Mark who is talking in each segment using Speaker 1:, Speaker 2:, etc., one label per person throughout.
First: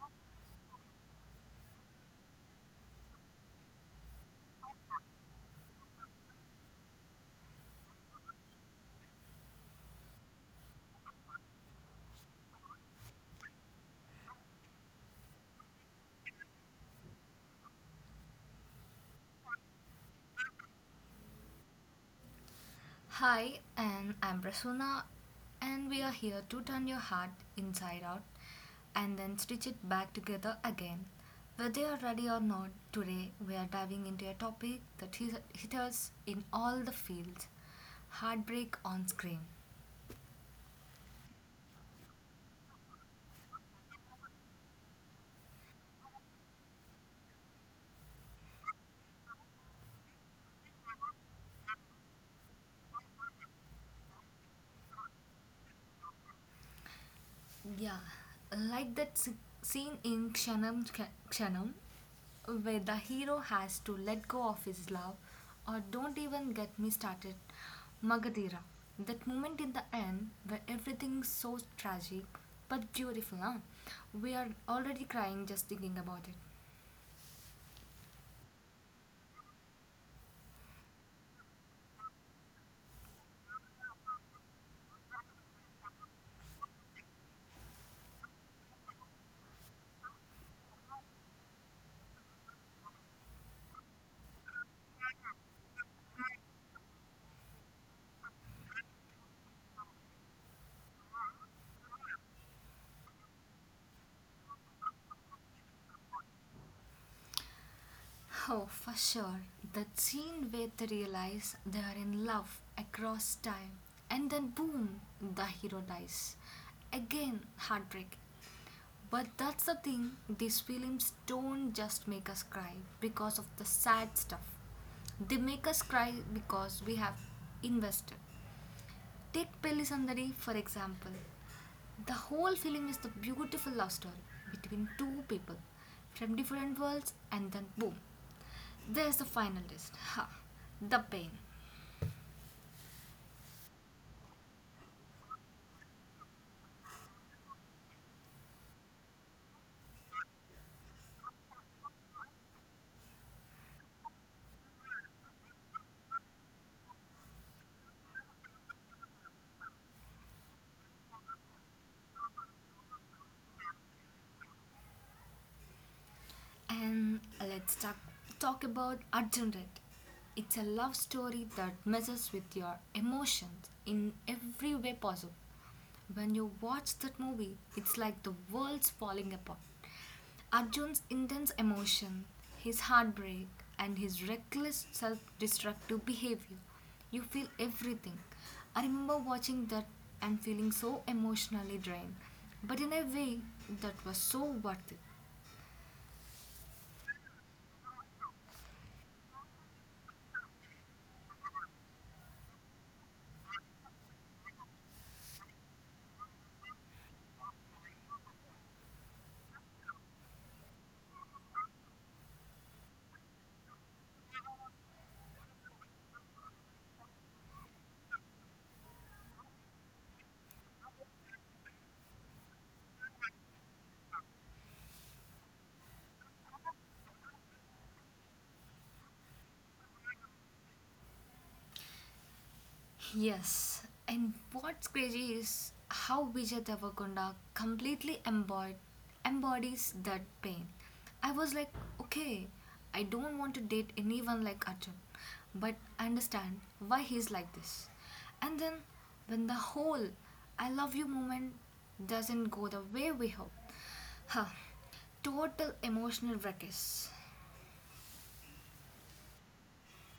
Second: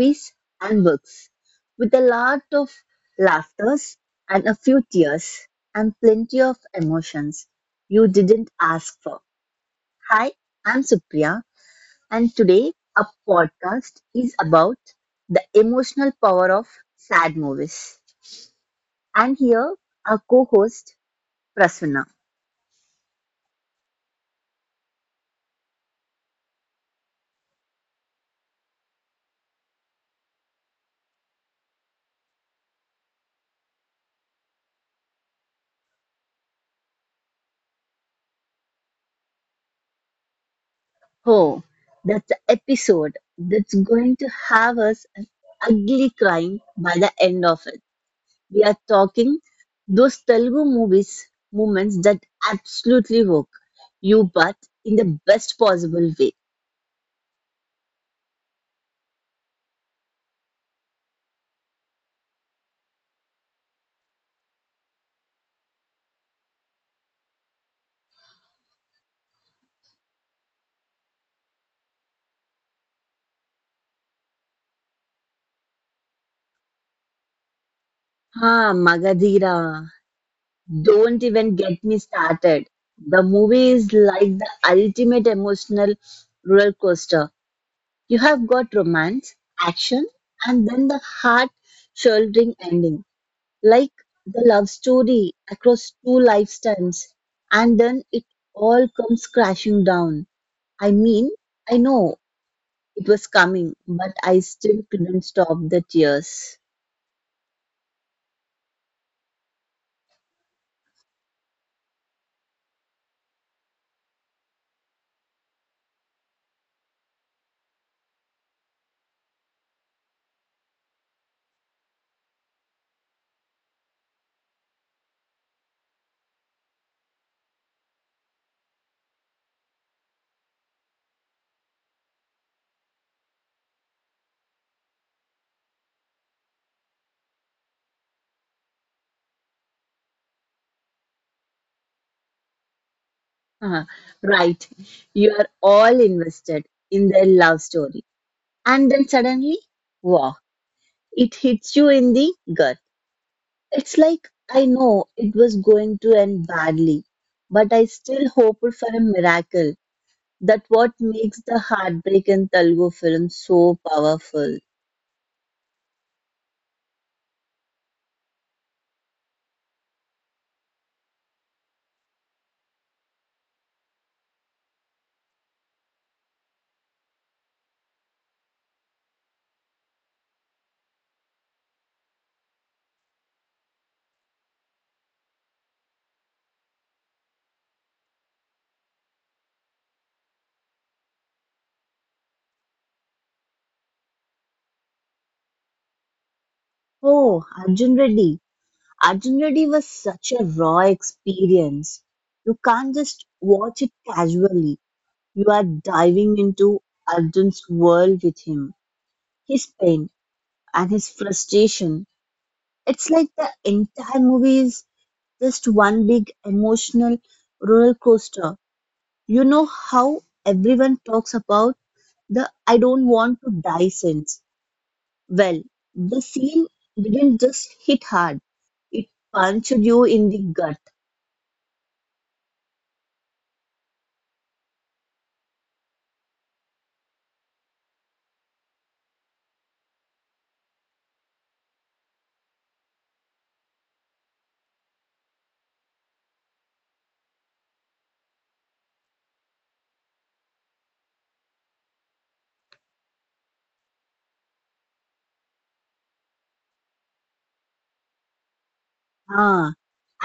Speaker 1: movies and books, with a lot of laughters and a few tears and plenty of emotions you didn't ask for. Hi, I'm Supriya, and today our podcast is about the emotional power of sad movies. And here, our co host Prasanna.
Speaker 2: Hi, and I'm Prasuna, and we are here to turn your heart inside out and then stitch it back together again. Whether you're ready or not, today we are diving into a topic that hit us in all the fields heartbreak on screen.
Speaker 1: Oh, that's the episode that's going to have us an ugly crying by the end of it. We are talking those Telugu movies, moments that absolutely work you, but in the best possible way.
Speaker 2: Yeah, like scene in Kshanam, where the hero has to let go of his love, or don't even get me started, Magadira. That moment in the end where everything's so tragic but beautiful, huh? We are already crying just thinking about it.
Speaker 1: Ah, Magadira, don't even get me started. The movie is like the ultimate emotional roller coaster. You have got romance, action, and then the heart shouldering ending. Like the love story across two lifetimes, and then it all comes crashing down. I mean, I know it was coming, but I still couldn't stop the tears.
Speaker 2: Oh, for sure. That scene where they realize they are in love across time, and then boom, the hero dies. Again, heartbreak. But that's the thing, these films don't just make us cry because of the sad stuff. They make us cry because we have invested. Take Pelli Pelisandari for example. The whole film is the beautiful love story between two people from different worlds and then boom, there's the final twist. Ha, the pain.
Speaker 1: Ah, right, you are all invested in their love story, and then suddenly, wow, it hits you in the gut. It's like I know it was going to end badly, but I still hoped for a miracle that what makes the heartbreak in Telugu film so powerful.
Speaker 2: And talk about Arjun Red. It's a love story that messes with your emotions in every way possible. When you watch that movie, it's like the world's falling apart. Arjun's intense emotion, his heartbreak, and his reckless self destructive behavior. You feel everything. I remember watching that and feeling so emotionally drained, but in a way that was so worth it.
Speaker 1: Oh, Arjun Reddy. Arjun Reddy was such a raw experience. You can't just watch it casually. You are diving into Arjun's world with him, his pain and his frustration. It's like the entire movie is just one big emotional roller coaster. You know how everyone talks about the I don't want to die sense. Well, the scene didn't just hit hard, it punched you in the gut.
Speaker 2: Yes, and what's crazy is how Vijay Devakonda embodies that pain. I was like, okay, I don't want to date anyone like Arjun, but I understand why he's like this. And then when the whole I love you moment doesn't go the way we hope, huh, total emotional wreckage.
Speaker 1: Ah,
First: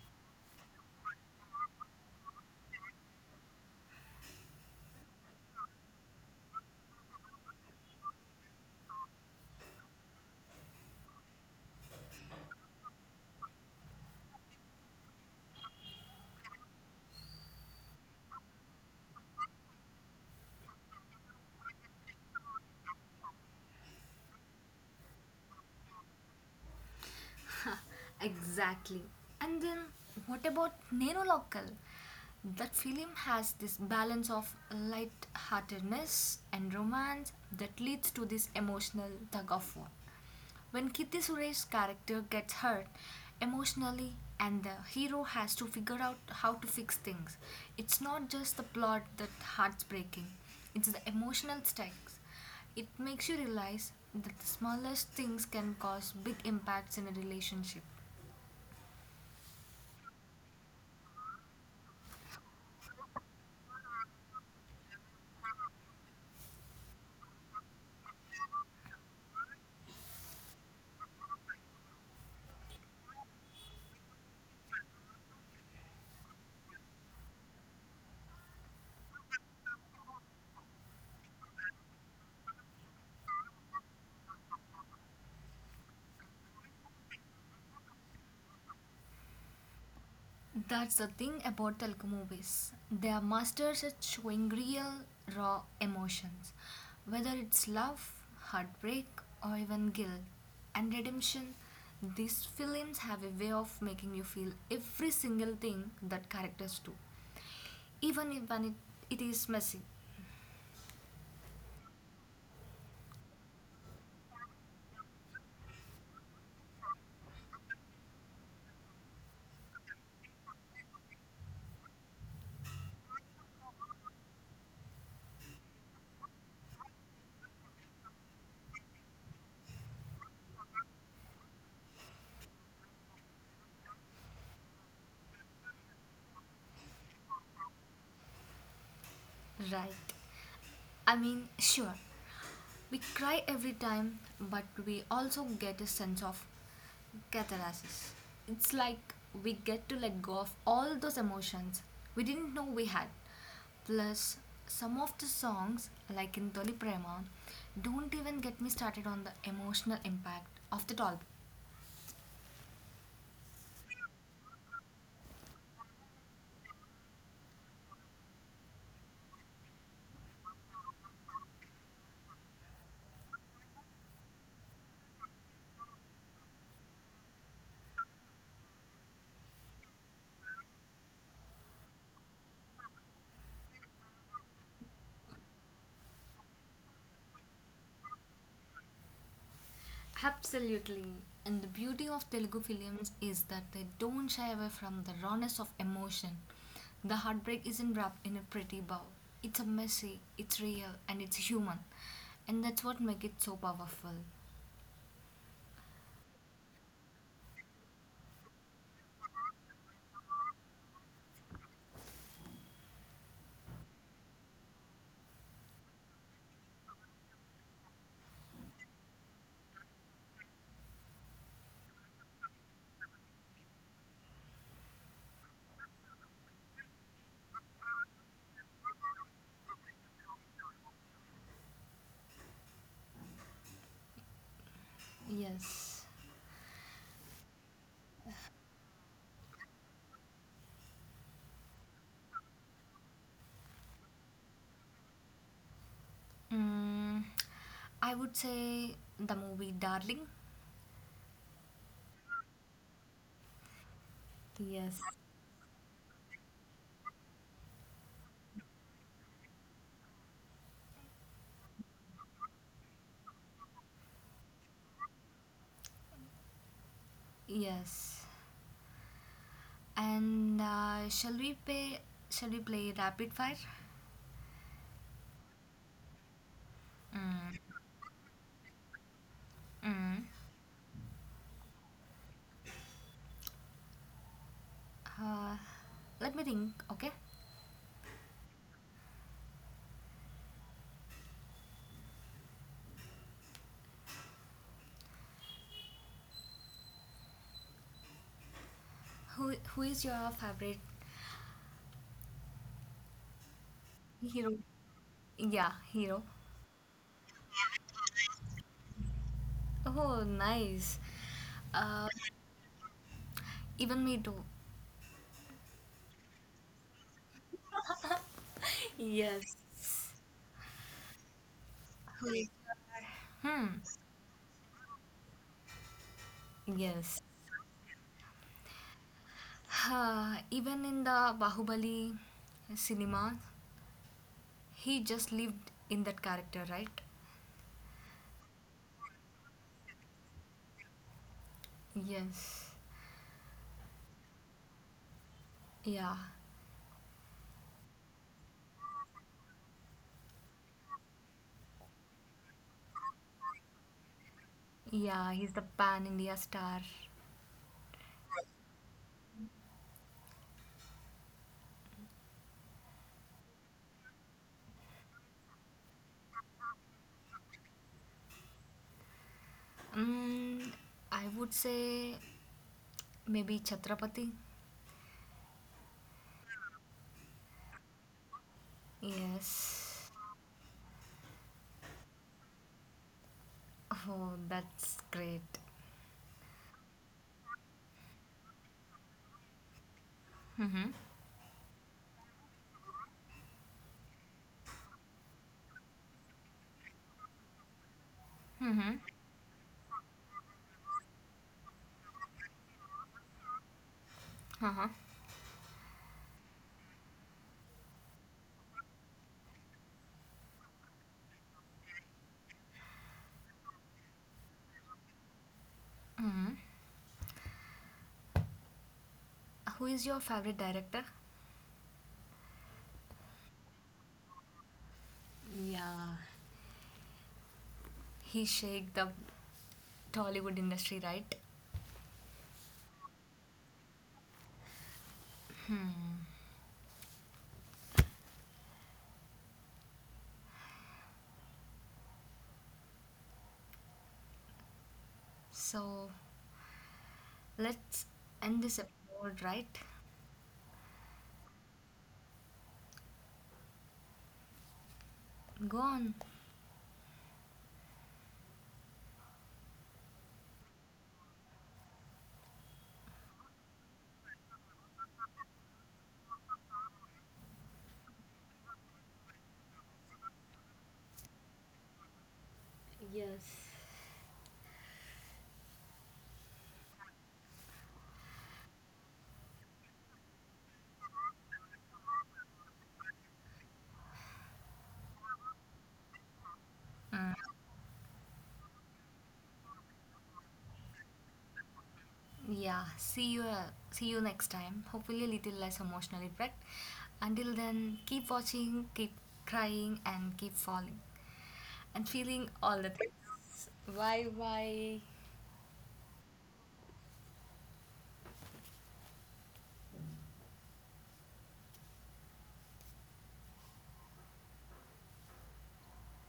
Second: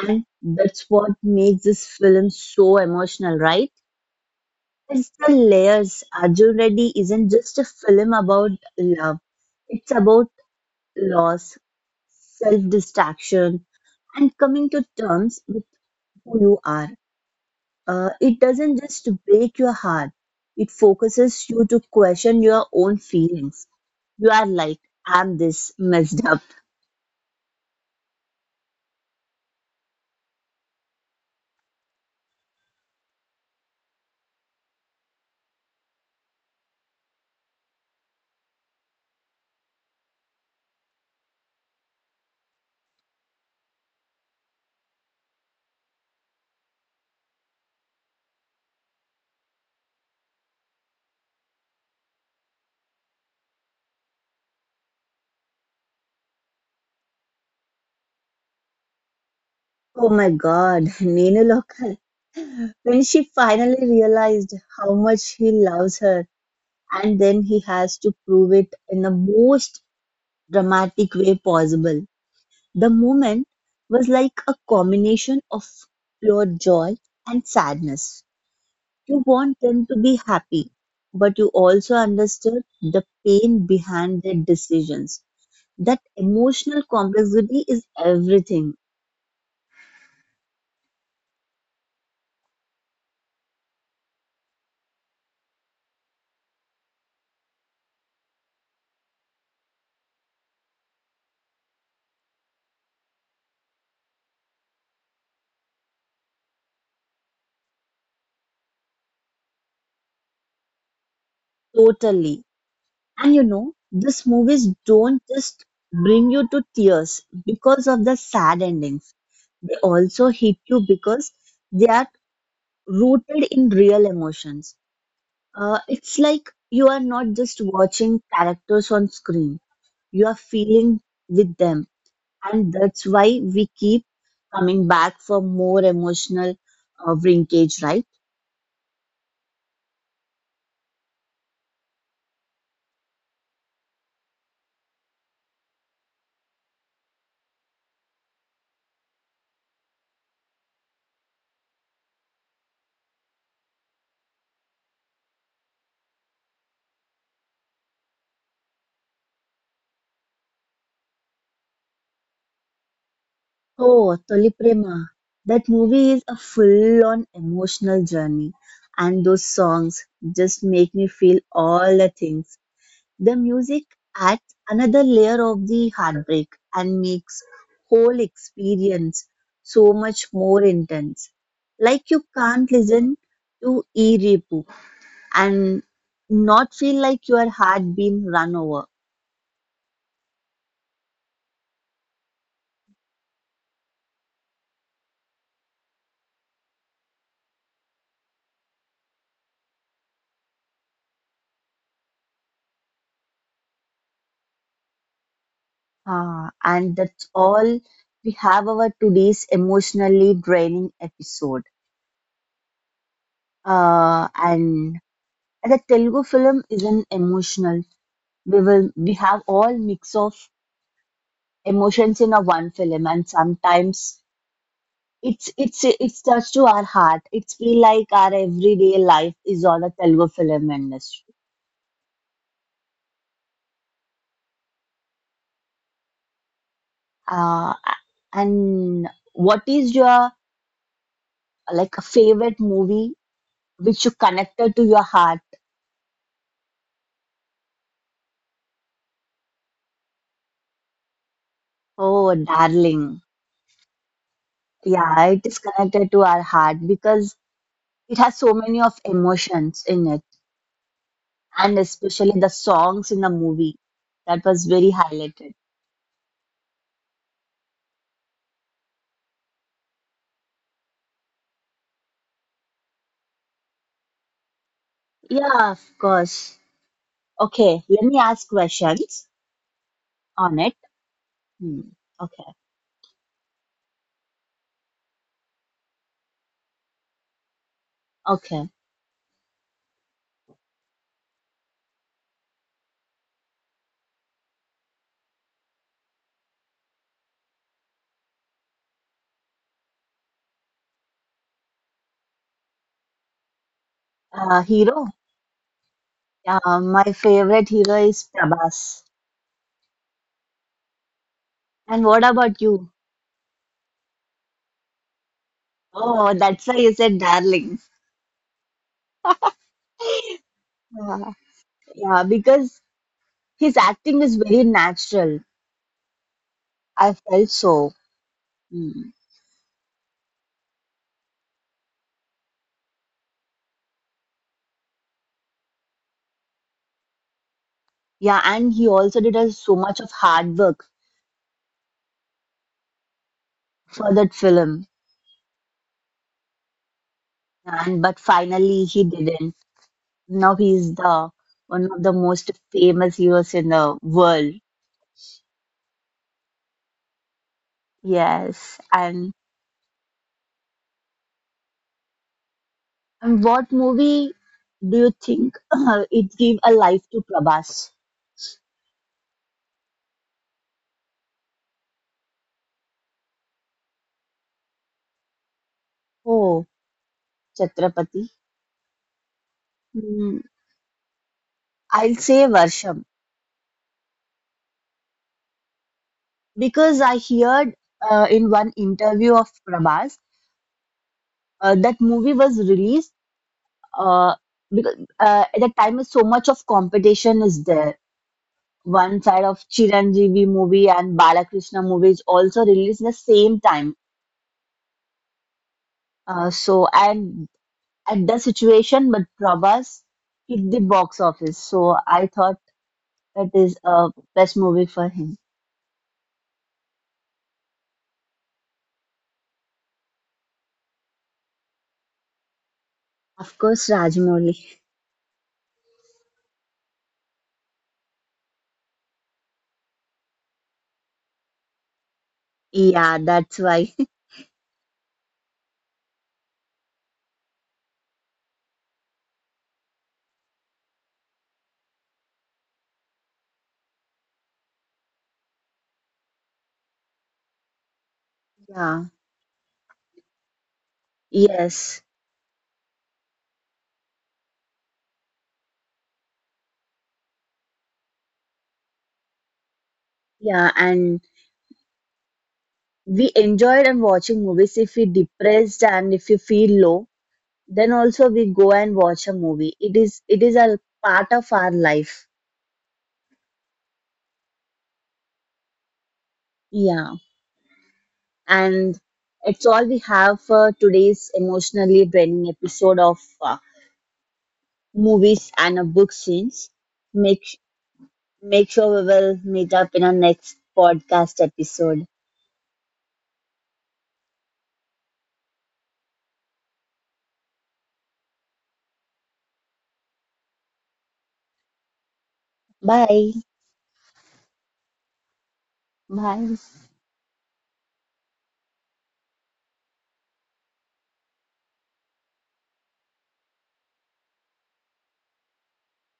Speaker 1: and that's what makes this film so emotional, right? It's the layers. Arjun Reddy isn't just a film about love, it's about loss, self distraction, and coming to terms with who you are. It doesn't just break your heart, it focuses you to question your own feelings. You are like, I'm this messed up.
Speaker 2: Exactly. And then what about Neno Local? That film has this balance of light-heartedness and romance that leads to this emotional tug of war. When Kirti Suresh's character gets hurt emotionally and the hero has to figure out how to fix things, it's not just the plot that heart's breaking, it's the emotional stakes. It makes you realize that the smallest things can cause big impacts in a relationship.
Speaker 1: Oh my God, Nino Local. When she finally realized how much he loves her, and then he has to prove it in the most dramatic way possible. The moment was like a combination of pure joy and sadness. You want them to be happy, but you also understood the pain behind their decisions. That emotional complexity is everything,
Speaker 2: That's the thing about Telugu movies. They are masters at showing real, raw emotions, whether it's love, heartbreak, or even guilt and redemption. These films have a way of making you feel every single thing that characters do, even if when it is messy,
Speaker 1: totally. And you know, these movies don't just bring you to tears because of the sad endings. They also hit you because they are rooted in real emotions. It's like you are not just watching characters on screen, you are feeling with them. And that's why we keep coming back for more emotional linkage, right?
Speaker 2: right? I mean, sure, we cry every time, but we also get a sense of catharsis. It's like we get to let go of all those emotions we didn't know we had. Plus, some of the songs, like in Toli Prema, don't even get me started on the emotional impact of the album.
Speaker 1: Oh, Toli Prema. That movie is a full-on emotional journey, and those songs just make me feel all the things. The music adds another layer of the heartbreak and makes whole experience so much more intense. Like you can't listen to E Repu and not feel like your heart being run over.
Speaker 2: Absolutely. And the beauty of Telugu films is that they don't shy away from the rawness of emotion. The heartbreak isn't wrapped in a pretty bow. It's a messy, it's real, and it's human. And that's what makes it so powerful.
Speaker 1: Ah, and that's all we have our today's emotionally draining episode. And the Telugu film isn't emotional. We have all mix of emotions in a one film, and sometimes it's touched to our heart. It's feel like our everyday life is on a Telugu film industry.
Speaker 2: Yes.
Speaker 1: Uh, and what is your like favorite movie which you connected to your heart?
Speaker 2: Mm, I would say the movie Darling.
Speaker 1: Oh, darling.
Speaker 2: Yes.
Speaker 1: Yeah, it is connected to our heart because it has so many of emotions in it, and especially the songs in the movie that was very highlighted.
Speaker 2: Yes. And shall we play rapid fire?
Speaker 1: Yeah, of course.
Speaker 2: Mm.
Speaker 1: Okay, let me ask questions
Speaker 2: Mm.
Speaker 1: on it. Hmm. Okay,
Speaker 2: Uh, Let me think. Okay.
Speaker 1: okay.
Speaker 2: Who is your favorite hero?
Speaker 1: Hero.
Speaker 2: Yeah, hero.
Speaker 1: My favorite hero is Prabhas.
Speaker 2: Oh, nice.
Speaker 1: And
Speaker 2: Uh,
Speaker 1: what about you?
Speaker 2: Even me too.
Speaker 1: Oh, that's why you said darling.
Speaker 2: Yes.
Speaker 1: Yeah, yeah,
Speaker 2: Who is?
Speaker 1: because
Speaker 2: Hmm.
Speaker 1: his acting is very natural. I
Speaker 2: Yes.
Speaker 1: felt so. Hmm.
Speaker 2: Even in the Bahubali cinema, he just lived in that character, right?
Speaker 1: Yeah, and he also did a, so much of hard work
Speaker 2: Yes.
Speaker 1: for that film,
Speaker 2: Yeah.
Speaker 1: and but finally he didn't. Now he's the one of the most famous heroes in the world.
Speaker 2: Yeah, he's the pan India star.
Speaker 1: Yes, and what movie do you think it gave a life to Prabhas?
Speaker 2: Mm, I would say maybe Chhatrapati.
Speaker 1: Oh, Chhatrapati.
Speaker 2: Yes.
Speaker 1: Hmm, I'll say Varsham
Speaker 2: Oh, that's great.
Speaker 1: because I heard in one interview of Prabhas
Speaker 2: Mm-hmm.
Speaker 1: that movie was released uh, because at that time is so much of competition is there.
Speaker 2: Mm-hmm.
Speaker 1: One side of Chiranjeevi movie and Balakrishna movie is also released the same time.
Speaker 2: Uh-huh.
Speaker 1: So and at the situation, but Prabhas hit the box office. So I thought it is a best movie for him.
Speaker 2: Who is your favorite director?
Speaker 1: Of course, Rajamouli.
Speaker 2: Yeah. He shake the Tollywood industry, right?
Speaker 1: Yeah, that's why.
Speaker 2: So let's end this
Speaker 1: Yeah.
Speaker 2: episode, right?
Speaker 1: Yes.
Speaker 2: Go on.
Speaker 1: Yeah, and we enjoyed and watching movies if we depressed and if you feel low. Then also we go and watch a movie. It is a part of our life.
Speaker 2: Yes.
Speaker 1: Yeah. And it's all we have for today's emotionally draining episode of movies and book scenes.
Speaker 2: Mm.
Speaker 1: Make Make sure we will meet up in our next podcast episode.
Speaker 2: Yeah. See you. See you next time. Hopefully, a little less emotionally wrecked. Until then, keep watching, keep crying, and keep falling, and feeling all the
Speaker 1: Bye.
Speaker 2: things. Bye bye.
Speaker 1: Bye.